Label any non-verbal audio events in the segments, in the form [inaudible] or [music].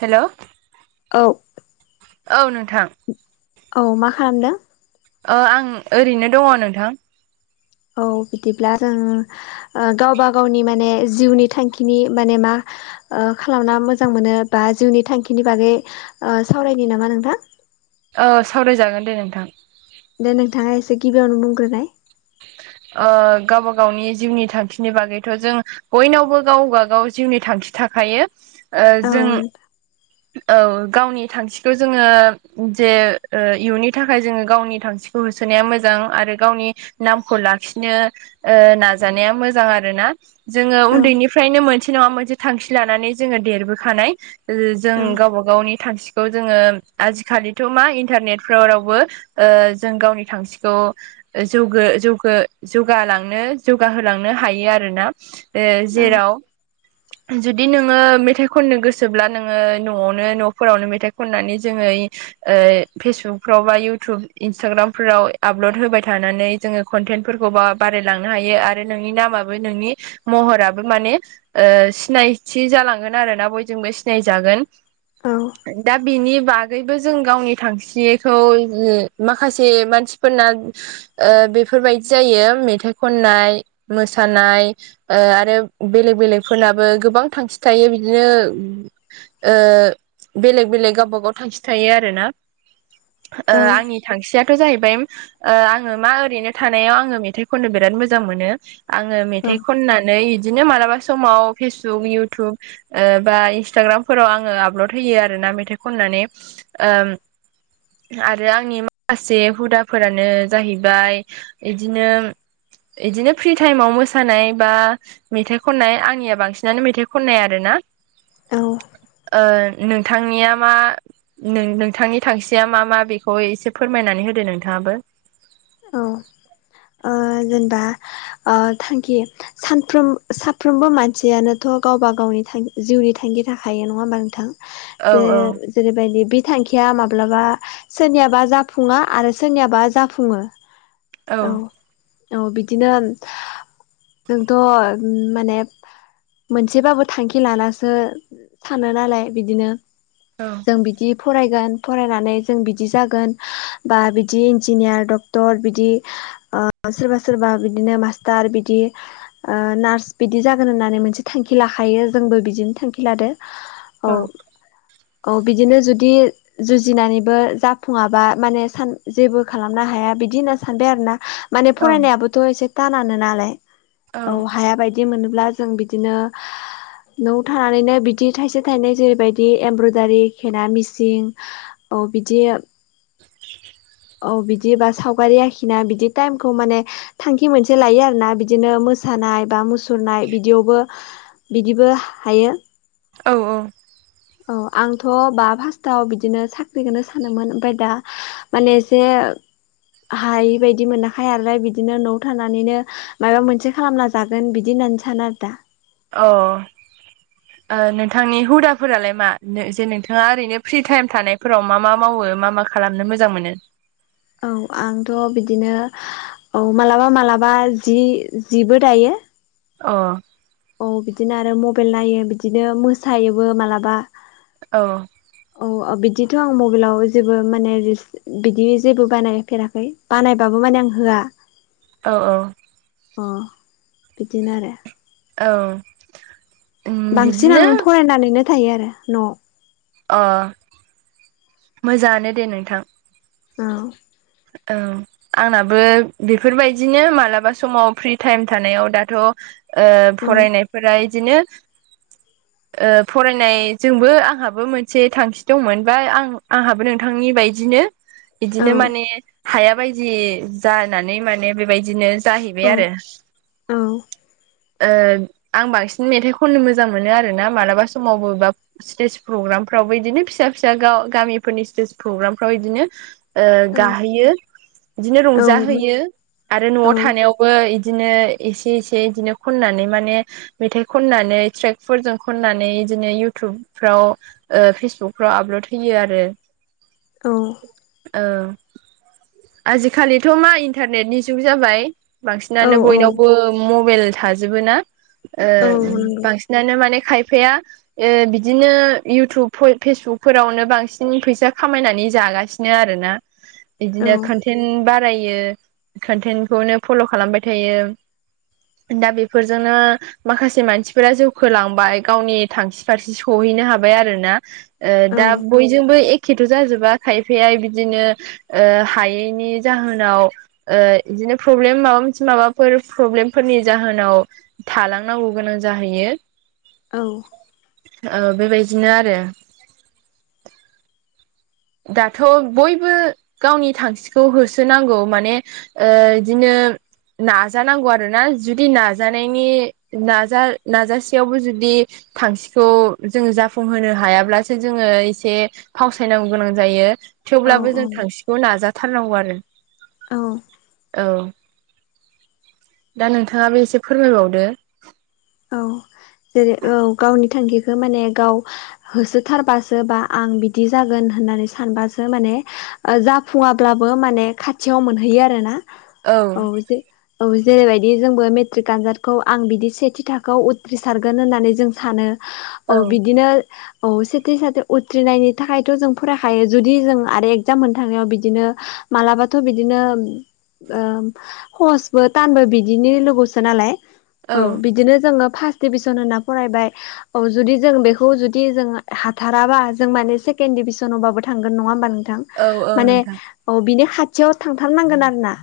हेल' औ औ नोंथां। औ मा खालामदों। ओ आं ओरैनो दङ नोंथां। औ बिदिब्ला जों ओ गावबा गावनि माने जिउनि थांखिनि माने मा ओ खालामना मोजां मोनो बा जिउनि थांखिनि बागै ओ सावरायनि नामा नोंथां? औ सावरायजागोन दे नोंथां। दे नोंथाङा एसे गिबियावनो बुंग्रोनाय? अ गावबा गावनि जिउनि थांखिनि बागैथ' जों बयनावबो गावबा गाव जिउनि थांखि थाखायो। ओ औ जों औ गावनि थांखिखौ जोङो जे ओ इयुननि थाखाय जोङो गावनि थांखिखौ होसोनाया मोजां। आरो गावनि नामखौ लाखिनो ओ नाजानाया मोजां आरो ना जोङो औ उन्दैनि फ्रायनो मोनसे नङा मोनसे थांखि लानानै जोङो देरबोखानाय। ओओजों औ गावबा गावनि थांखिखौ जोङो आजिखालिथ' मा इन्टारनेटफोराव रावबो ओ जों गावनि थांखिखौ जौगो जौगो जौगालांनो जौगाहोलांनो हायो आरो ना। ए औ जेराव [inaudible] जुदि नोङो मेथाइ खननो गोसोब्ला नोङो न'आवनो न'फोरावनो मेथाइ खननानै जोङो ओ फेसबुकफ्राव बा इउटुब इन्सटाग्रामफोराव आपलड होबाय था नानै जोङो कन्टेन्टफोरखौ बा बारायलांनो हायो। आरो नोंनि नामाबो नोंनि महराबो माने ओ सिनायथि जालांगोन आरो ना बयजोंबो सिनायजागोन। दा बिनि बा गौबो जों गावनि थांखिखौ यो माखासे मानसिफोरना ओ बेफोरबायदि जायो मेथाइ खननाय मोसानाय ओ आरो बेलेग बेलेगफोरनाबो गोबां थांखि थायो बिदिनो ओ बेलेग बेलेग गावबागाव थांखि थायो आरो ना। ओ औ आंनि थांखियाथ' जाहैबाय ओ आं ङो मा ओरैनो थानायाव आङो मेथाइ खननो बिराद मोजां मोनो। आङो औ मेथाइ खननानै इदिनो मालाबा समाव फेसबुक इउटुब ओ बा इन्सटाग्रामफोराव आङो आपलड होयो आरो ना मेथाइ खननानै ओम आरो आंनि माखासे हुदाफोरानो जाहैबाय इदिनो इदिनो फ्रि टाइमाव मोसानाय बा मेथाइ खननाय आंनिया बांसिनानो मेथाइ खननाय आरो ना। औ ओ नोंथांनिया मा नों नोंथांनि थांखिया मा मा बेखौ एसे फोरमायनानै होदो नोंथाङाबो? औ ओ जेनेबा अ थांखि सानफ्रोम साफ्रोमबो मानसियानोथ' गावबा गावनि जिउनि थांखि थाखायो नङा होमबा नोंथां? औ बे जेरैबायदि बि थांखिया माब्लाबा सोरनियाबा जाफुङा आरो सोरनियाबा जाफुङो। औ औ बिदिनो नोंथ' माने मोनसेबाबो थांखि लानसो थानो नालाय बिदिनो। औ। जों बिदि फरायगोन फरायनानै जों बिदि जागोन बा बिदि इन्जिनियार ड डक्टर बिदि ओ सोरबा सोरबा बिदिनो मास्टार बिदि ओ नार्स बिदि जागोन होननानै मोनसे थांखि लाखायो जोंबो बिदिनो थांखि लादो। औ औ बिदिनो जुदि जुजिनानैबो जाफुङाबा माने सान जेबो खालामनो हाया बि बिदि होनना सानबाय आरो ना माने फरायनायाबोथ' एसे थानानो नालाय, औ हाया बायदि बिदि मोनोब्ला जों बिदिनो न'आव थानानैनो बिदि थाइसे थाइनै जेरैबायदि एमब्रयदारि खेरा मिसिं औ बिदि औ बिदिबा सावगारि आखिना बिदि टाइमखौ माने थांखि मोनसे लायो आरोना बिदिनो मोसानाय बा मस सुरनाय बिदियावबो बिदिबो हायो। औ औ। औ आंथ' बा फास्स्टाव बिदिनो साख्रिखौनो सानोमोन ओमफ्राय दा माने एसे हायि बायदि मोनाखै आरो बिदिनो न'आव थानानैनो मायाबा मोनसे खालामना जागोन बिदि होननानै सानो आरो दा। अ [unintelligible] ओ नोंथांनि हुदाफोरालाय मा? जे नोंथाङा ओरैनो फ्रि टाइम थानायफोराव मा मा मावो मा मा खा खालामनो मोजां मोनो? औ आंथ' बिदिनो औ मालाबा मालाबा जि जिबो दायो। अ औ बिदिनो आरो मबाइल नायो बिदिनो मोसायोबो मालाबा। औ। औ औ बिदिथ' आं मबाइलाव जेबो माने रिस्क बिदि जेबो बानायफेराखै बानायबाबो माने आं होआ। औ औ। अ बिदिनो आरो। औ। उम बांसिन बिदिनो आं फरायनानैनो थायो आरो न'आव। अ मोजाङानो दे नोंथां। औ। औ। आंनाबो बेफोरबायदिनो मालाबा समाव फ्रि टाइम थानायाव दाथ' ओ फरायनायफोरा इदिनो [unintelligible] ओ फरायनायजोंबो आंहाबो मोनसे थांखि दंमोन बा आं आंहाबो नोंथांनि बायदिनो औ बिदिनो माने हाया बायदि जानानै माने बेबायदिनो औ जाहैबाय आरो। औ ओ आं बांसिन मेथाइ खननो मोजां मोनो आरो ना मालाबा समावबो बा स्टेज प्रग्रामफ्रावबो इदिनो फिसा फिसा गामिफोरनि स्टेज प्रग्रामफ्राव इदिनो ओ औ गाहोयो बिदिनो औ रंजाहैयो आरो न'आव थानायाव बो इदिनो एसे एसे इदिनो खननानै माने मेथाइ खननानै ट्रेकफोरजों खननानै बिदिनो इउटुबफ्राव ओ फेसबुकफ्राव आपलड होयो आरो। औ औ आजिखालिथ' मा इन्टारनेटनि जुग जाबाय। औ बांसिनानो औ बयनावबो मबाइल थाजोबो ना ओ औ नंगौ बांसिन नानो माने खायफाया ओ बिदिनो इउटुब फेसबुकफोरावनो बांसिन फैसा खामायनानै जागासिनो आरो ना। [unintelligible] बिदिनो कन्टेन्ट बारायो कन्टेन्टखौनो फल' खालामबाय थायो। दा बेफोरजोंनो माखासे मानसिफोरा जौखोलांबाय गावनि थांखि फारसे सहैनो हाबाय आरोना। ओ औ दा बयजोंबो एखेथ' जाजोबा खायफाया बिदिनो ओ हायैनि जाहोनाव ओ बिदिनो प्रब्लेम माबा मोनसे माबाफोर प्रब्लेम फोरनि जाहोनाव थालांनांगौ गोनां जाहैयो। औ ओ बेबायदिनो आरो। [unintelligible] दाथ' बयबो गावनि थांखिखौ होसोनांगौ माने ओ इदिनो नाजानांगौ आरो। आरो ना जुदि नाजानायनि नाजा- नाजासेयावबो जुदि थांखिखौ जोङो जाफुंहोनो हायाब्लासो जोङो एसे फावसायनांगौ गोनां जायो औ थेवब्लाबो जों औ थांखिखौ नाजाथारनांगौ आरो। औ औ दा नोंथाङाबो एसे फोरमायबावदो। औ जेरै औ गावनि थांखिखौ माने गाव होसोथारबासो बा आं बिदि जागोन होननानै सानबासो माने ओ जाफुङाब्लाबो माने खाथियाव मोनहैयो आरो ना। औ जे औ जेरैबायदि जोंबो मेट्रिक आनजादखौ आं बिदि सेथि थाखोआव उथ्रिसारगोन होननानै जों सानो औ बिदिनो औ सेथि साथि उथ्रिनायनि थाखायथ' जों फरायखायो जुदि जों आरो एगजाम मोनो थांनायाव बिदिनो मालाबाथ' बिदिनो सहसबो थानबो बिदिनि लोगोसो नालाय औ बिदिनो जोङो फार्स्ट डभिजन होनना फरायबाय औ जुदि जों बेखौ जुदि जों हाथाराबा जों माने सेकेण्ड डभिसनावबाबो थांगोन नङा होमबा नोंथां। औ औ माने नोंथां औ बिनि खाथियाव थांथारनांगोन आरो ना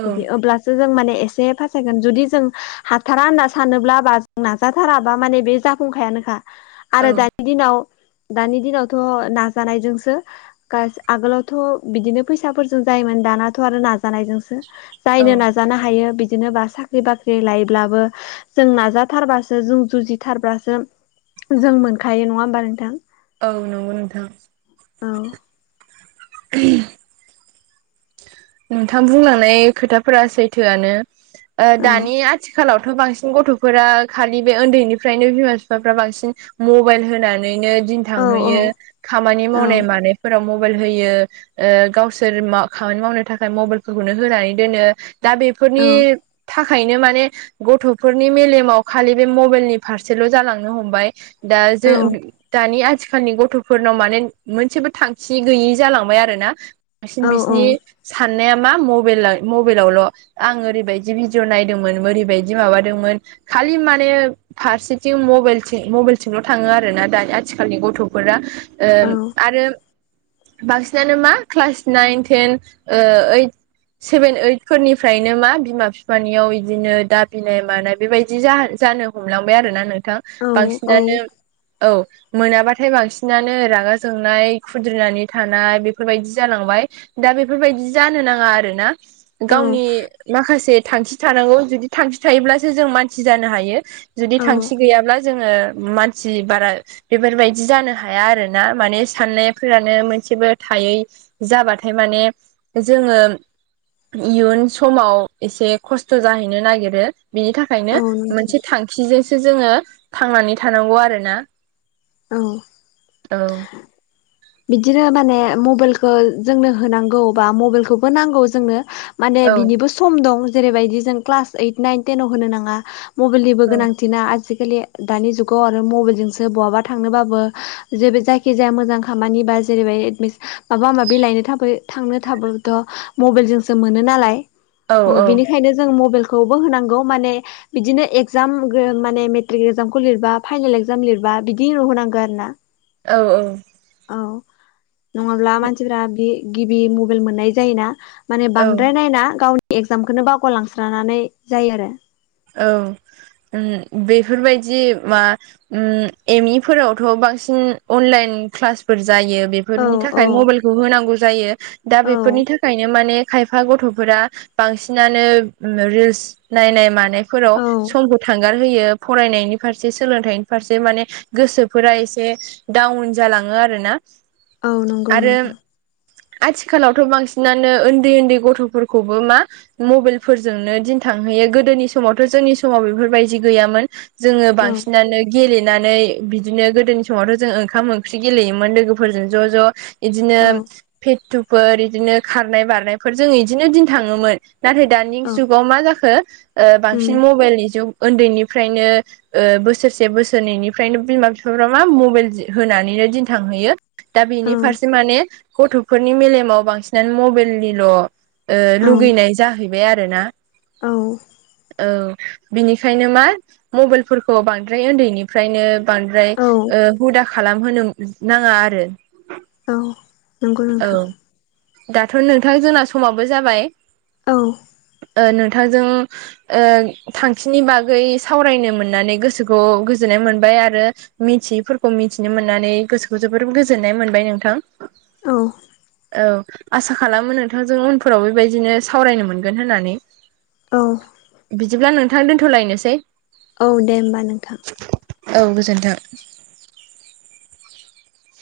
औ बिदि अब्ला सो जों माने एसे पास जागोन जुदि जों हाथारा होनना सानोब्ला बा जों नाजाथाराबा माने बे जाफुंखायानोखा औ आरो दानि दिनाव दानि दिनावथ' नाजानायजोंसो गास- आगोलावथ' बिदिनो फैसाफोरजों जायोमोन दानाथ' आरो नाजानायजोंसो औ जायनो नाजानो हायो बिदिनो बा साख्रि बाख्रि लायोब्लाबो जों नाजाथारबासो जों जुजिथारबासो जों मोनखायो नङा होमबा नोंथां। औ नंगौ नोंथां औ नोंथां बुंलांनाय खोथाफोरा सैथोआनो ओ औ दानि आ थिखालावथ' बांसिन गथ'फोरा खालि बे उन्दैनिफ्रायनो बिमा बिफाफ्रा बांसिन मबाइल होनानैनो दिन औ थांहैयो खामानि औ मावनाय मानायफोराव म बाइल होयो ओ गावसोर खामानि मावनो थाखाय मबाइलखौनो होनानै दोनो। दा औ बेफोरनि थाखा यनो माने गथ'फोरनि मेलेमाव खालि बे मबाइलनि फारसेल' जालांनो हमबाय। दा जों औ दानि आज आथिखालनि गथ'फोरनाव माने मोनसेबो थांखि गैयि जालांबाय आरो ना बांसिन औ बिसिनि साननाया मा मब मबाइलावल' आं ओरैबायदि भिडिअ नायदोंमोन ओरैबायदि माबादोंमोन खालि माने फारसेथिं मबेलथिं मबेइलथिंल' थाङो आर ना दा आथिखालनि गथ'फोरा ओ औ आरो बांसिनानो मा क्लास नाइन टेन ओ ओइद सेभेन ओइटफोरनिफ्रायनो मा बिमा बिफानियाव बिदिनो दाबिनाय मानाय बेबायदि जा-जानो हमलांबाय आरोना नोंथां। बांसिनानो औ मोनाब्लाथाय बांसिनानो रागा जोंनाय खुद्रिनानै थानाय बेफोरबायदि जालांबाय दा बेफोरबायदि जानो नाङा आरो ना औ गावनि माखासे थांखि थानांगौ जुदि थांखि थायोब्लासो जों मानसि जानो हायो जुदि औ थांखि गैयाब्ला जोङो मानसि बारा बेफोरबायदि जानो हाया आरो ना माने साननायफोरानो मोनसेबो थायै जाबाथाय माने जोङो इयुन समाव एसे खस्थ' जाहैनो नागिरो बिनि थाख थाखायनो औ नोंथां मोनसे थांखिजोंसो जोङो थांनानै थानांगौ आरो ना औ। औ। बिदिनो माने मबाइलखौ जोंनो होनांगौ बा मबाइलखौबो नांगौ जोंनो। माने औ बिनिबो सम दं जेरैबायदि जों क्लास ओइट नाइन टेनाव होनो नाङा। मबाइलनिबो गोनांथिना आजिखालि दानि जुगाव आरो मबाइलजोंसो बहाबा थांनोबाबो जेबो जायखिजाया मोजां खामानि बा जेरैबाय एदमिस माबा माबि लायनो थाब थांनो थाबोथ' मबाइेलजोंसो मोनो नालाय औ बिनिखायनो जों मबाइेलखौबो होनांगौ माने बिदिनो एगजाम माने मेट्रिक इगजामखौ लिरबा फाइनेल एगजाम लिरबा बिदि नुहोनांगौ आरो ना औ औ। औ नङाब्ला मानसिफ्रा बे गिबि मबाइल मोननाय जायोना। माने औ बांद्राय नायना गावनि एगजामखौनो बावगारलांस्रनानै जायो आरो औ बेफोरबायदि मा ओम एम इ फोरावथ' बांसिन अनलाइन क्लास जायो औ बेफोरनि औ थाखाय मबाइलखौ होनांगौ जायो दा औ बेफोरनि थाखायनो मा मे खायफा गथ'फोरा बांसिनानो रिल्स नायनाय मानाय बेफोराव औ समखौ थांगार होयो फरायनायनि फारसे सोलोंथाइनि फारसे माने गोसोफोरा एसे डाउन जालाङो आरो ना औ नंगौ आरो नोंथां आथिखालावथ' बांसिनानो उन्दै उन्दै गथ'फोरखौबो मा मबाइलफोरजोंनो दिन थांहैयो गोदोनि स समावथ' जोंनि समाव बेफोरबायदि गैयामोन जोङो औ बांसिनानो गेलेनानै बिदिनो गोदोनि समावथ' जों ओंखाम ओंख्रि गेलेयोमोन लोगोफोरजों ज' ज' इदिनो औ फेटुफोर बिदिनो खारनाय बारनायफोर जों इदिनो दिन थाङोमोन। नाथाय दानि औ जुगाव मा जाखो ओ बांसिन उम मबाइलनि जुग उन्दैनिफ्रायनो बोसोरसे बोसोरनैनिफ्रायनो बिमा बिफाफ्रा मा मबाइल होनानैनो दिन थांहैयो। दा औ बेनि फारसे माने गथ'फोरनि मेलेमाव बांसिनानो मबाइलनिल' औ लुगैनाय जाहैबाय आरो ना औ। औ बिनिखायनो मा मबाइलफोरखौ बांद्राय उन्दैनि मफ्रायनो बांद्राय औ हुदा खालामहोनो नाङा आरो औ नंगौ औ नोंथां। दाथ' नोंथां जोंना समाबो जाबाय‌। औ। ओ नोंथां जों। ओ थांखिनि बागै सावरायनो मोननानै गोसोखौ गोजोननाय मोनबाय आरो मिथियैफोरखौ मिथिनो मोननानै गोसोखौ जोबोर गोजोननाय मोनबाय नोंथां। औ औ आसा खालामो नोंथांजों उनफोराव बेबायदिनो सावरायनो मोनगोन होननानै। औ बिदिब्ला नोंथां दोन्थ'लायनोसै। औ दे होमबा नोंथां। औ गोजोन्थों।